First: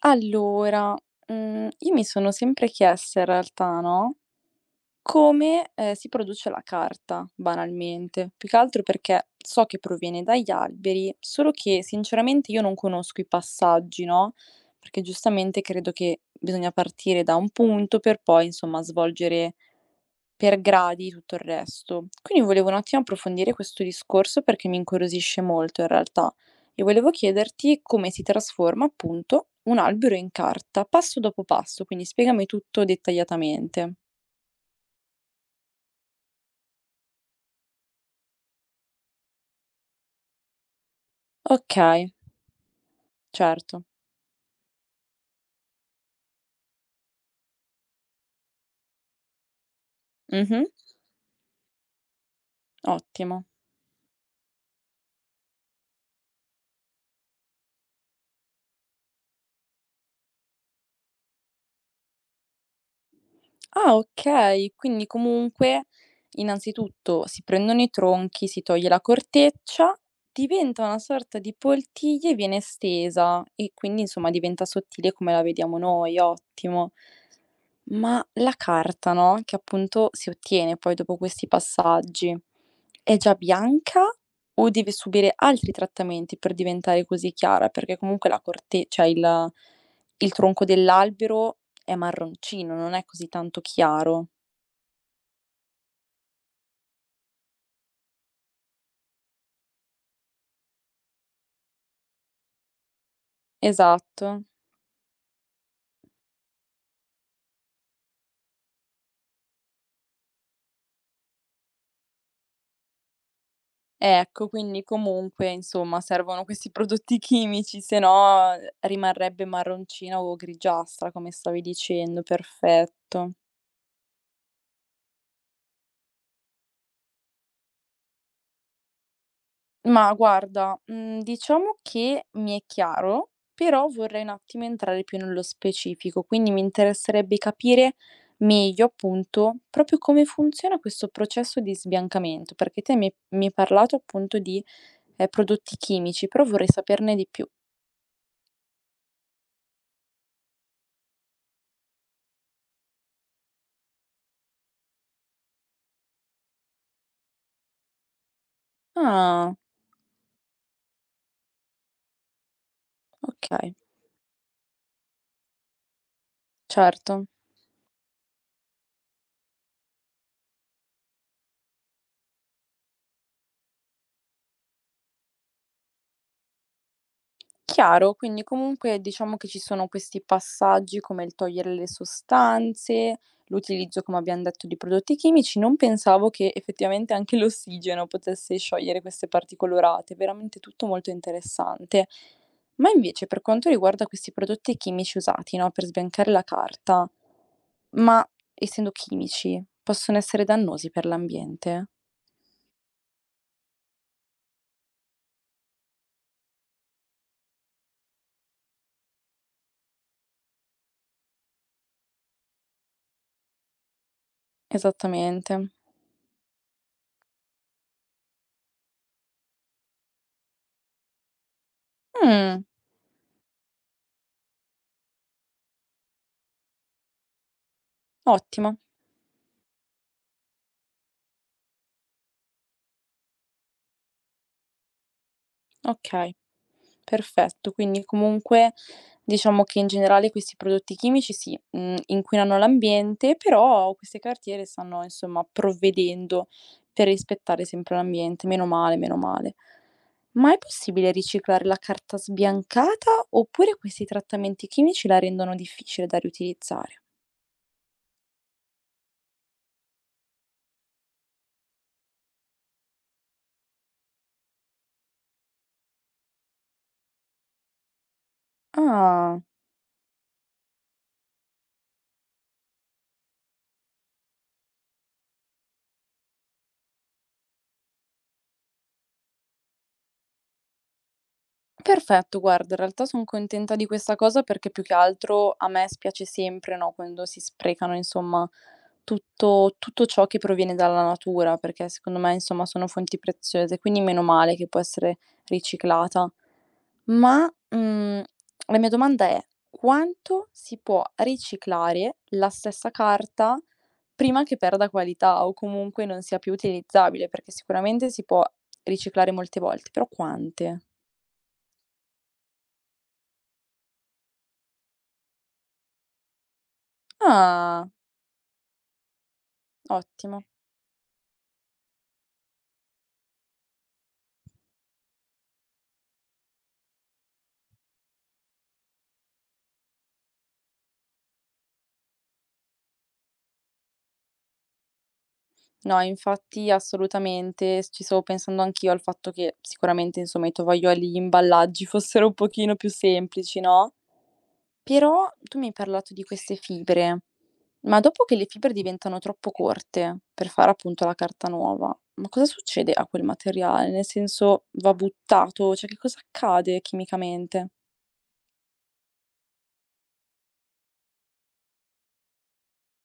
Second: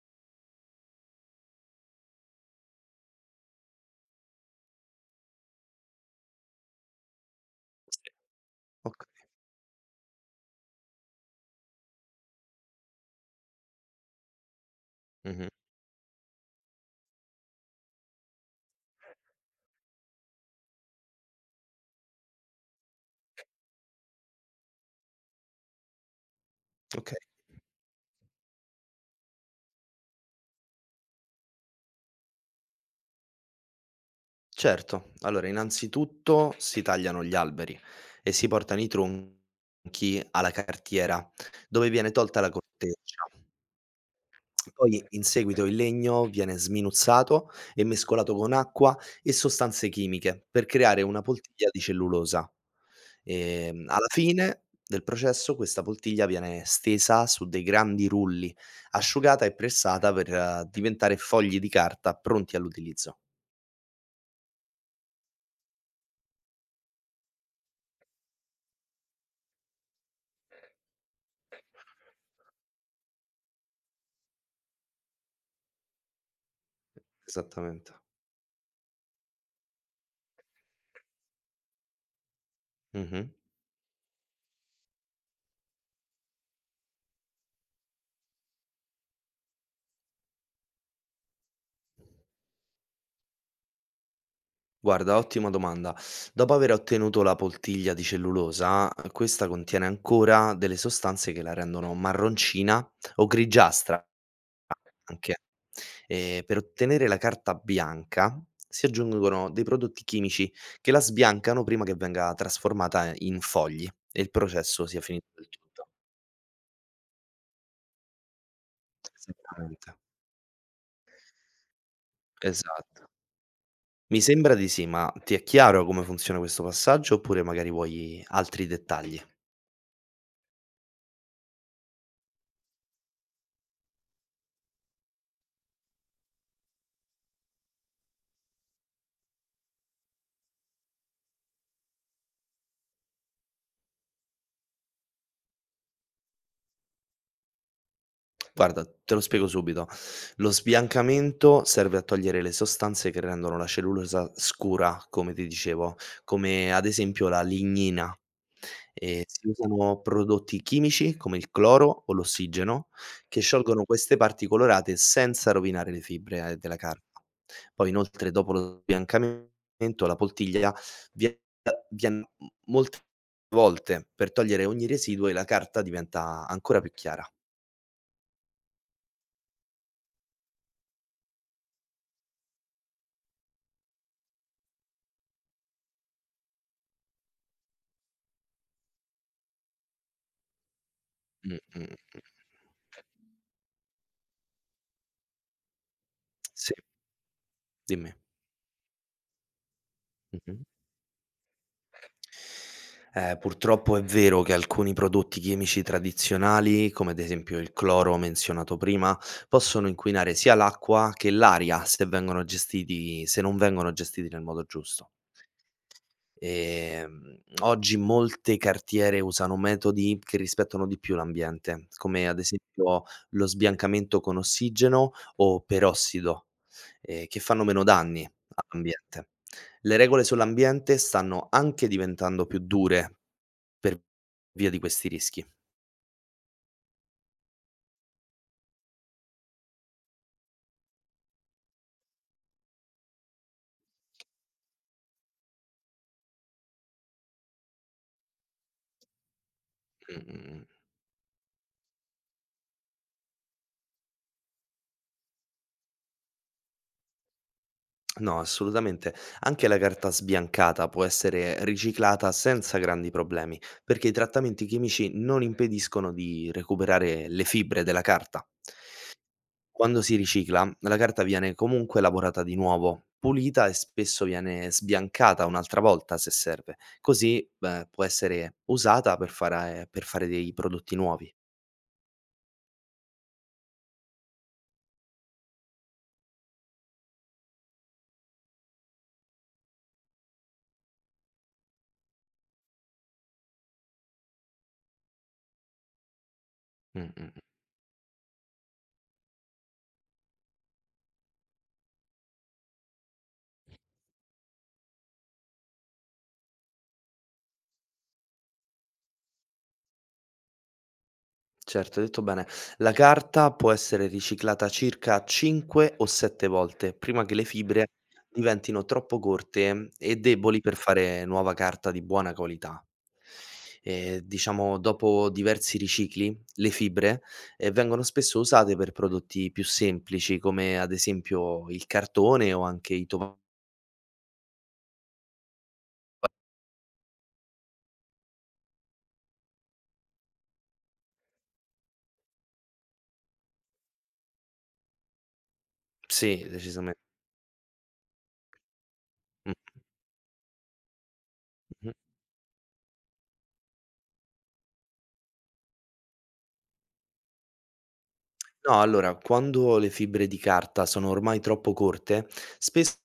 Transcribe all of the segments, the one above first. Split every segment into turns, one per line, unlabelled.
Allora, io mi sono sempre chiesta in realtà, no, come, si produce la carta banalmente, più che altro
Oka
perché so che proviene dagli alberi, solo che sinceramente io non conosco i passaggi, no, perché
mh-mh,
giustamente credo che bisogna partire da un punto per poi, insomma, svolgere per gradi tutto il resto. Quindi volevo un attimo approfondire questo discorso perché mi incuriosisce molto in realtà e volevo
okay.
chiederti come si trasforma appunto un albero in carta, passo dopo passo, quindi spiegami tutto dettagliatamente.
Certo. Allora, innanzitutto si tagliano gli alberi e si portano i tronchi alla cartiera, dove viene
Okay,
tolta la corteccia.
certo.
Poi in seguito il legno viene sminuzzato e mescolato con acqua e sostanze chimiche
Mh-mh.
per creare una poltiglia di cellulosa.
Ottimo.
Alla fine del processo questa poltiglia viene stesa su dei grandi rulli, asciugata e pressata per diventare fogli di carta pronti all'utilizzo.
Ah okay, quindi comunque innanzitutto si prendono i tronchi, si toglie la corteccia, diventa una sorta di poltiglia e viene estesa e quindi insomma diventa sottile come la vediamo noi, ottimo.
Esattamente.
Ma la carta, no, che appunto si ottiene poi dopo questi passaggi, è
Mh-mh.
già bianca o deve subire altri trattamenti per diventare così chiara? Perché comunque la corte cioè il tronco dell'albero è marroncino, non è così tanto chiaro.
Guarda, ottima domanda. Dopo aver ottenuto la poltiglia di cellulosa, questa contiene ancora delle sostanze che la rendono marroncina o grigiastra
Esatto.
anche, e per ottenere la carta bianca si aggiungono dei prodotti chimici che la sbiancano prima che venga trasformata in fogli e il
Ecco, quindi
processo sia finito del
comunque
tutto.
insomma servono questi prodotti chimici, se no rimarrebbe
Esattamente,
marroncina o grigiastra come stavi dicendo,
esatto.
perfetto.
Mi sembra di sì, ma ti è chiaro come funziona questo passaggio oppure magari vuoi altri dettagli?
Ma guarda, diciamo che mi è chiaro, però vorrei un attimo entrare più nello specifico, quindi mi interesserebbe capire meglio, appunto, proprio come funziona questo processo di sbiancamento, perché te mi hai parlato, appunto, di, prodotti chimici, però vorrei saperne di più.
Guarda, te lo spiego subito. Lo sbiancamento serve a togliere le sostanze che rendono la cellulosa scura, come ti dicevo, come ad esempio la lignina. E si
Ah,
usano prodotti chimici come il cloro o l'ossigeno che
okay,
sciolgono queste parti colorate senza rovinare le fibre della carta.
certo.
Poi inoltre dopo lo sbiancamento la poltiglia via- viene molte volte per togliere ogni residuo e la carta diventa ancora più chiara.
Chiaro, quindi comunque diciamo che ci sono questi passaggi come il togliere le sostanze, l'utilizzo, come abbiamo detto, di prodotti chimici. Non pensavo che effettivamente anche l'ossigeno potesse sciogliere queste parti colorate, veramente tutto molto
Mh, mh,
interessante.
mh.
Ma invece per quanto riguarda questi prodotti chimici usati, no, per sbiancare la
Sì,
carta,
dimmi.
ma essendo chimici, possono essere
Mh-mh.
dannosi per l'ambiente?
Purtroppo è vero che alcuni prodotti chimici tradizionali, come ad esempio il cloro menzionato prima, possono inquinare sia l'acqua che l'aria se non vengono gestiti nel modo giusto.
Esattamente.
Oggi molte cartiere usano metodi che rispettano di più l'ambiente, come ad
Mh,
esempio lo sbiancamento con ossigeno o perossido, che fanno meno danni
ottima,
all'ambiente. Le regole sull'ambiente stanno anche diventando più dure per via di questi rischi.
ok. Perfetto, quindi comunque diciamo che in generale questi prodotti chimici sì, inquinano l'ambiente, però queste cartiere stanno insomma provvedendo per rispettare sempre l'ambiente. Meno male, meno male.
Mh,
Ma è
mh, mh.
possibile riciclare la carta sbiancata oppure questi trattamenti chimici la rendono difficile da riutilizzare?
No, assolutamente. Anche la carta sbiancata può essere riciclata senza grandi problemi, perché i trattamenti chimici non impediscono di recuperare le fibre della carta.
Ah.
Quando si ricicla, la carta viene comunque lavorata di nuovo, pulita e spesso viene sbiancata un'altra volta se serve. Così, beh, può essere usata per fare dei prodotti nuovi.
Perfetto, guarda, in realtà son contenta di questa cosa perché più che altro a me spiace sempre, no, quando si sprecano insomma tutto ciò che proviene dalla natura, perché secondo me insomma sono fonti preziose, quindi meno male che può essere riciclata.
Mm, mm.
Ma, la mia domanda è: quanto si può riciclare la stessa carta prima che perda qualità o comunque non sia più utilizzabile? Perché sicuramente si può riciclare molte volte, però quante?
Certo, hai detto bene. La carta può essere riciclata circa 5 o 7 volte prima che le fibre
Ah.
diventino troppo corte e
Ottimo.
deboli per fare nuova carta di buona qualità. E, diciamo, dopo diversi ricicli, le fibre vengono spesso usate per prodotti più semplici, come ad esempio il cartone o anche i tovaglioli.
No, infatti assolutamente, s ci stavo pensando anch'io al fatto che sicuramente, insomma, i tovaglioli, gli imballaggi fossero un pochino più semplici, no, però tu mi hai parlato di
Sì,
queste
decisamente.
fibre, ma dopo che le fibre diventano troppo corte per fare appunto la carta
Mh-mh.
nuova, ma cosa succede a quel materiale? Nel senso, va buttato? Cioè che cosa accade chimicamente?
No, allora, quando le fibre di carta sono ormai troppo corte, spesso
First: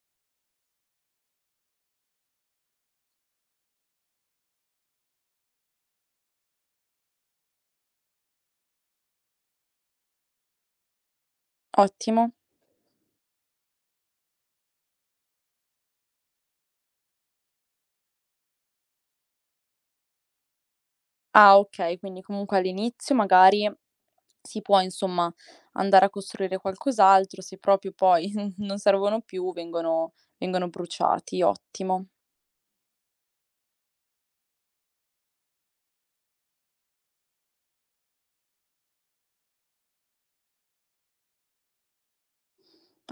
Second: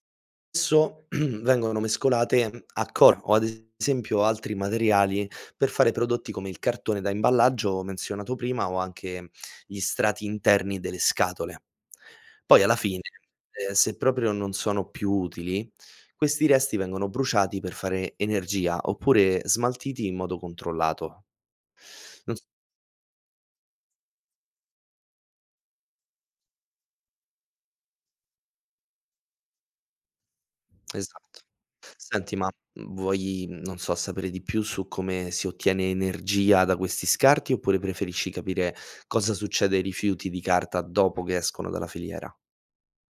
Spesso vengono mescolate a cor o ad esempio altri materiali per fare prodotti come il cartone da imballaggio menzionato prima o anche gli strati interni delle scatole.
Ottimo.
Poi alla fine, se proprio non sono più utili, questi resti vengono bruciati per fare energia oppure smaltiti in modo controllato.
Ah okay, quindi
Non
comunque all'inizio magari si può insomma andare a costruire qualcos'altro, se proprio poi non servono più vengono bruciati,
Esatto.
ottimo.
Senti, ma, vuoi, non so, sapere di più su come si ottiene energia da questi scarti, oppure preferisci capire cosa succede ai rifiuti di carta dopo che escono dalla filiera?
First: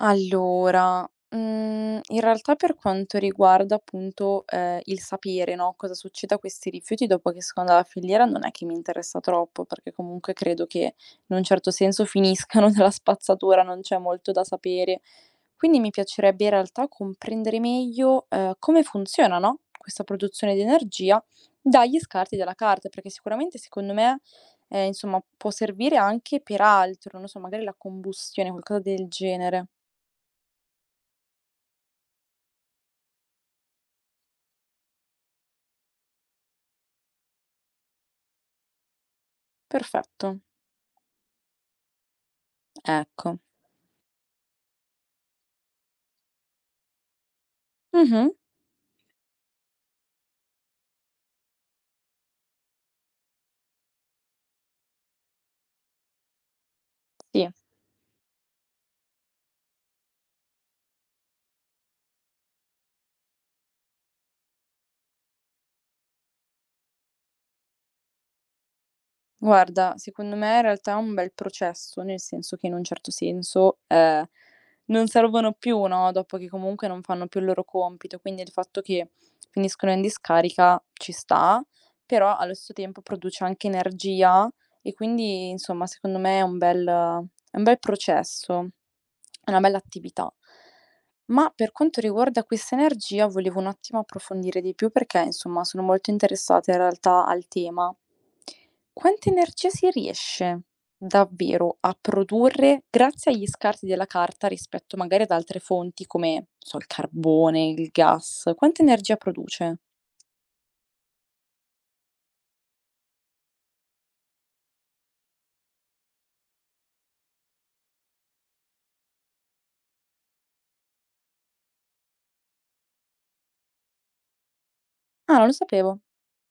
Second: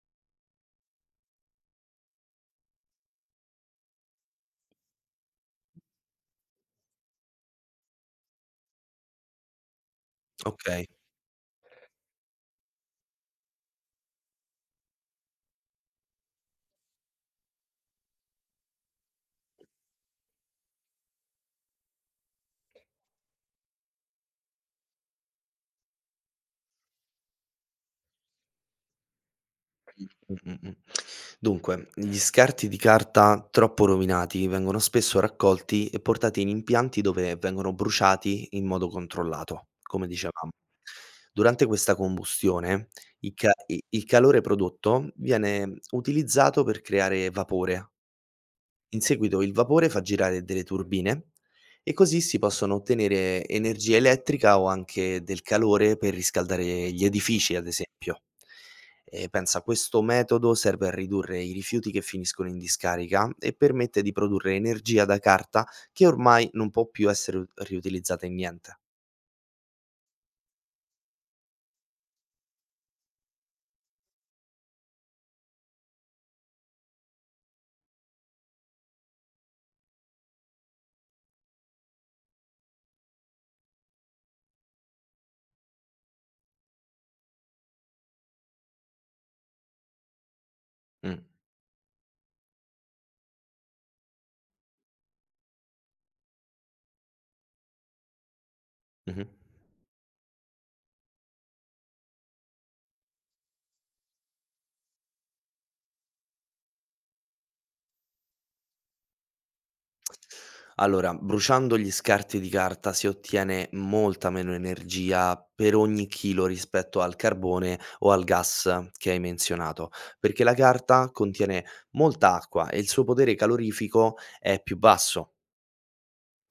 Allora, in realtà per quanto riguarda appunto, il sapere, no, cosa succede a questi rifiuti dopo che escono dalla filiera non è che mi interessa troppo, perché comunque credo
Okay.
che in un certo senso finiscano nella spazzatura, non c'è molto da sapere. Quindi mi piacerebbe in realtà comprendere meglio, come funziona, no, questa produzione di energia dagli scarti della carta, perché sicuramente secondo me, insomma può servire anche per altro, non so, magari la combustione, qualcosa del genere.
Mh, mh, mh. Dunque, gli scarti di carta troppo rovinati vengono spesso raccolti e portati in impianti dove vengono bruciati in modo controllato, come
Perfetto,
dicevamo. Durante questa combustione, il
ecco.
ca i il calore prodotto viene utilizzato per creare vapore,
Mh-mh,
in seguito il vapore fa girare delle turbine e così si possono ottenere energia elettrica o anche del calore per riscaldare gli
sì.
edifici, ad esempio. E pensa, questo metodo serve a ridurre i rifiuti che finiscono in discarica e permette di produrre energia da carta che ormai non può più essere riutilizzata in niente.
Guarda, secondo me in realtà è un bel processo, nel senso che in un certo senso, non servono più, no, dopo che comunque non fanno più il loro compito, quindi il fatto che finiscono in discarica ci sta, però allo stesso tempo produce anche energia e quindi insomma secondo me è un bel processo, è una bella attività.
Mm,
Ma per quanto riguarda questa energia volevo un attimo approfondire di più perché insomma sono molto interessata in realtà al tema.
mhm.
Quanta energia si riesce davvero a produrre grazie agli scarti della carta rispetto magari ad altre fonti come, non so, il carbone, il gas? Quanta energia produce?
Allora, bruciando gli scarti di carta si ottiene molta meno energia per ogni chilo rispetto al carbone o al gas che hai menzionato, perché la carta contiene molta acqua e il suo potere calorifico è più basso.
Ah, non lo sapevo.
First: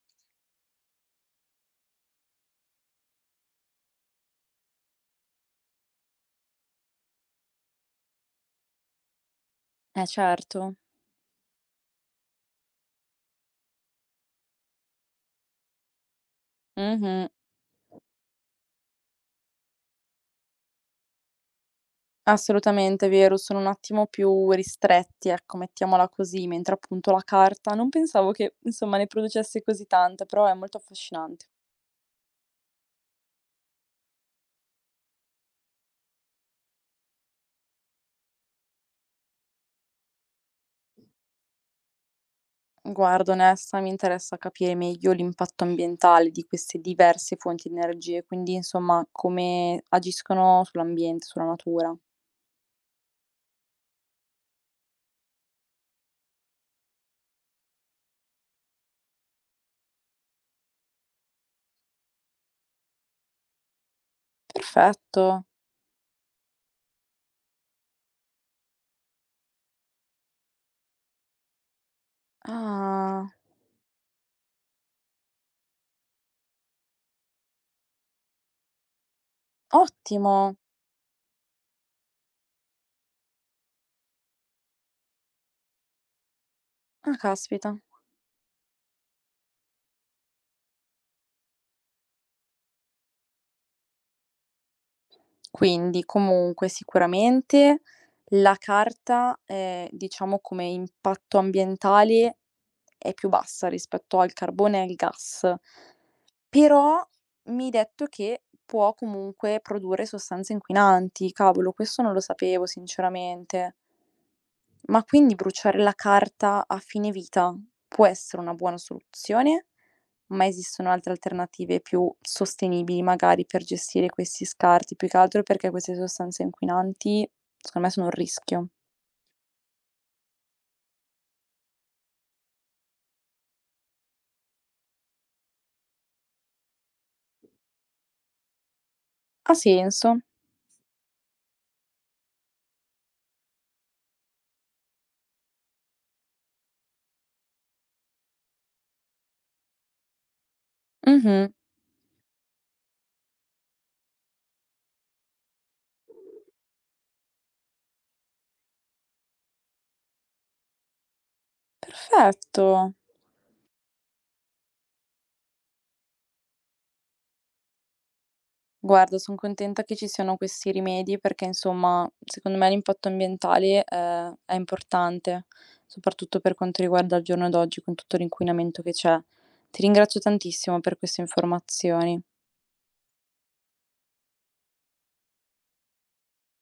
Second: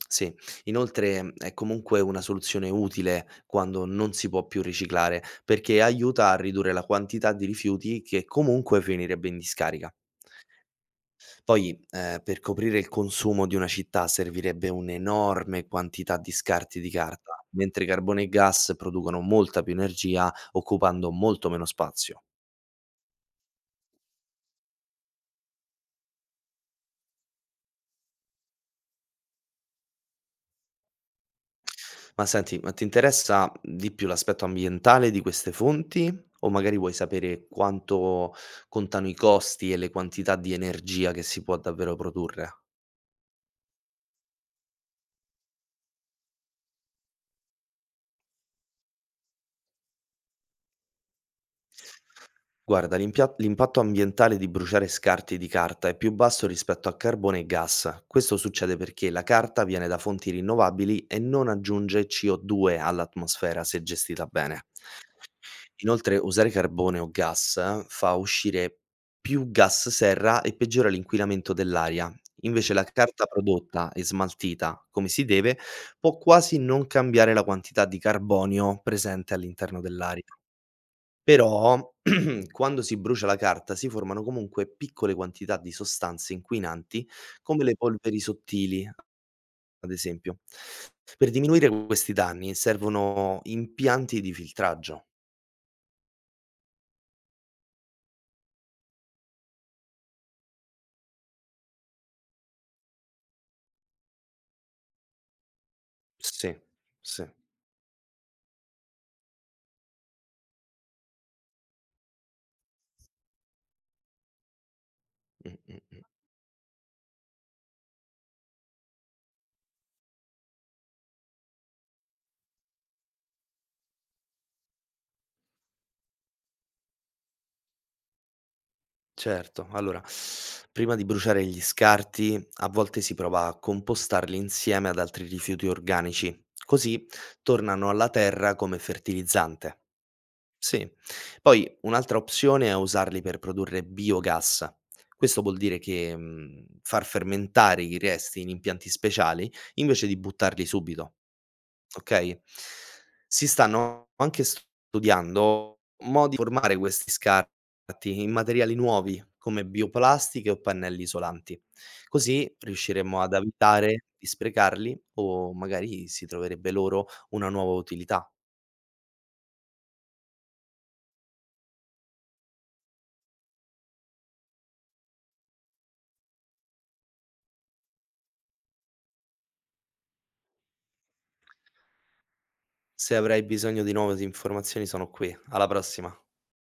Sì, inoltre è comunque una soluzione utile quando non si può più riciclare, perché aiuta a ridurre la quantità di rifiuti che comunque finirebbe in discarica.
Eh certo.
Poi, per coprire il consumo di una città servirebbe un'enorme quantità di scarti di
Mh-mh.
carta, mentre carbone e gas producono molta più energia, occupando molto meno spazio.
Assolutamente è vero, sono un attimo più ristretti, ecco, mettiamola così, mentre appunto la carta non pensavo che, insomma, ne producesse così tanta, però è molto affascinante.
Ma senti, ma ti interessa di più l'aspetto ambientale di queste fonti o magari vuoi sapere quanto contano i costi e le quantità di energia che si può davvero produrre?
Guarda, onesta, mi interessa capire meglio l'impatto ambientale di queste diverse fonti di energie, quindi insomma come agiscono sull'ambiente, sulla natura.
Guarda, l'impatto ambientale di bruciare scarti di carta è più basso rispetto a carbone e gas. Questo succede perché la carta viene da fonti rinnovabili e non aggiunge CO2 all'atmosfera se gestita bene.
Perfetto.
Inoltre, usare carbone o gas fa uscire più gas serra e peggiora l'inquinamento dell'aria. Invece la carta
Ah,
prodotta e smaltita come si deve può quasi non cambiare la quantità di carbonio presente all'interno dell'aria.
ottimo.
Però quando si brucia la carta si formano comunque piccole quantità di sostanze inquinanti,
Ah,
come le
caspita.
polveri sottili, ad esempio. Per diminuire questi danni servono impianti di filtraggio.
Quindi comunque sicuramente la carta, diciamo come impatto ambientale, è più bassa rispetto al carbone e al gas.
Sì,
Però
sì.
mi hai detto che può comunque produrre sostanze inquinanti. Cavolo, questo non lo sapevo sinceramente. Ma quindi
Mh,
bruciare
mh,
la
mh.
carta a fine vita può essere una buona soluzione, ma esistono altre alternative più sostenibili magari per gestire questi scarti, più che altro perché queste sostanze inquinanti secondo me sono un rischio.
Certo. Allora, prima di bruciare gli scarti, a volte si prova a compostarli insieme ad altri rifiuti organici, così tornano alla terra come
Ha
fertilizzante.
senso.
Sì. Poi un'altra opzione è usarli per produrre biogas. Questo vuol dire che, far fermentare i resti in impianti speciali invece di buttarli subito,
Mh-mh,
okay. Si stanno anche studiando modi di formare questi scarti in materiali nuovi come bioplastiche o pannelli isolanti. Così
perfetto.
riusciremmo ad evitare di sprecarli o magari si troverebbe loro una nuova utilità.
Guarda, son contenta che ci siano questi rimedi perché, insomma, secondo me l'impatto ambientale, è importante, soprattutto per quanto riguarda il giorno d'oggi, con tutto l'inquinamento che c'è. Ti ringrazio tantissimo per queste informazioni.
Se avrai bisogno di nuove informazioni sono qui. Alla prossima.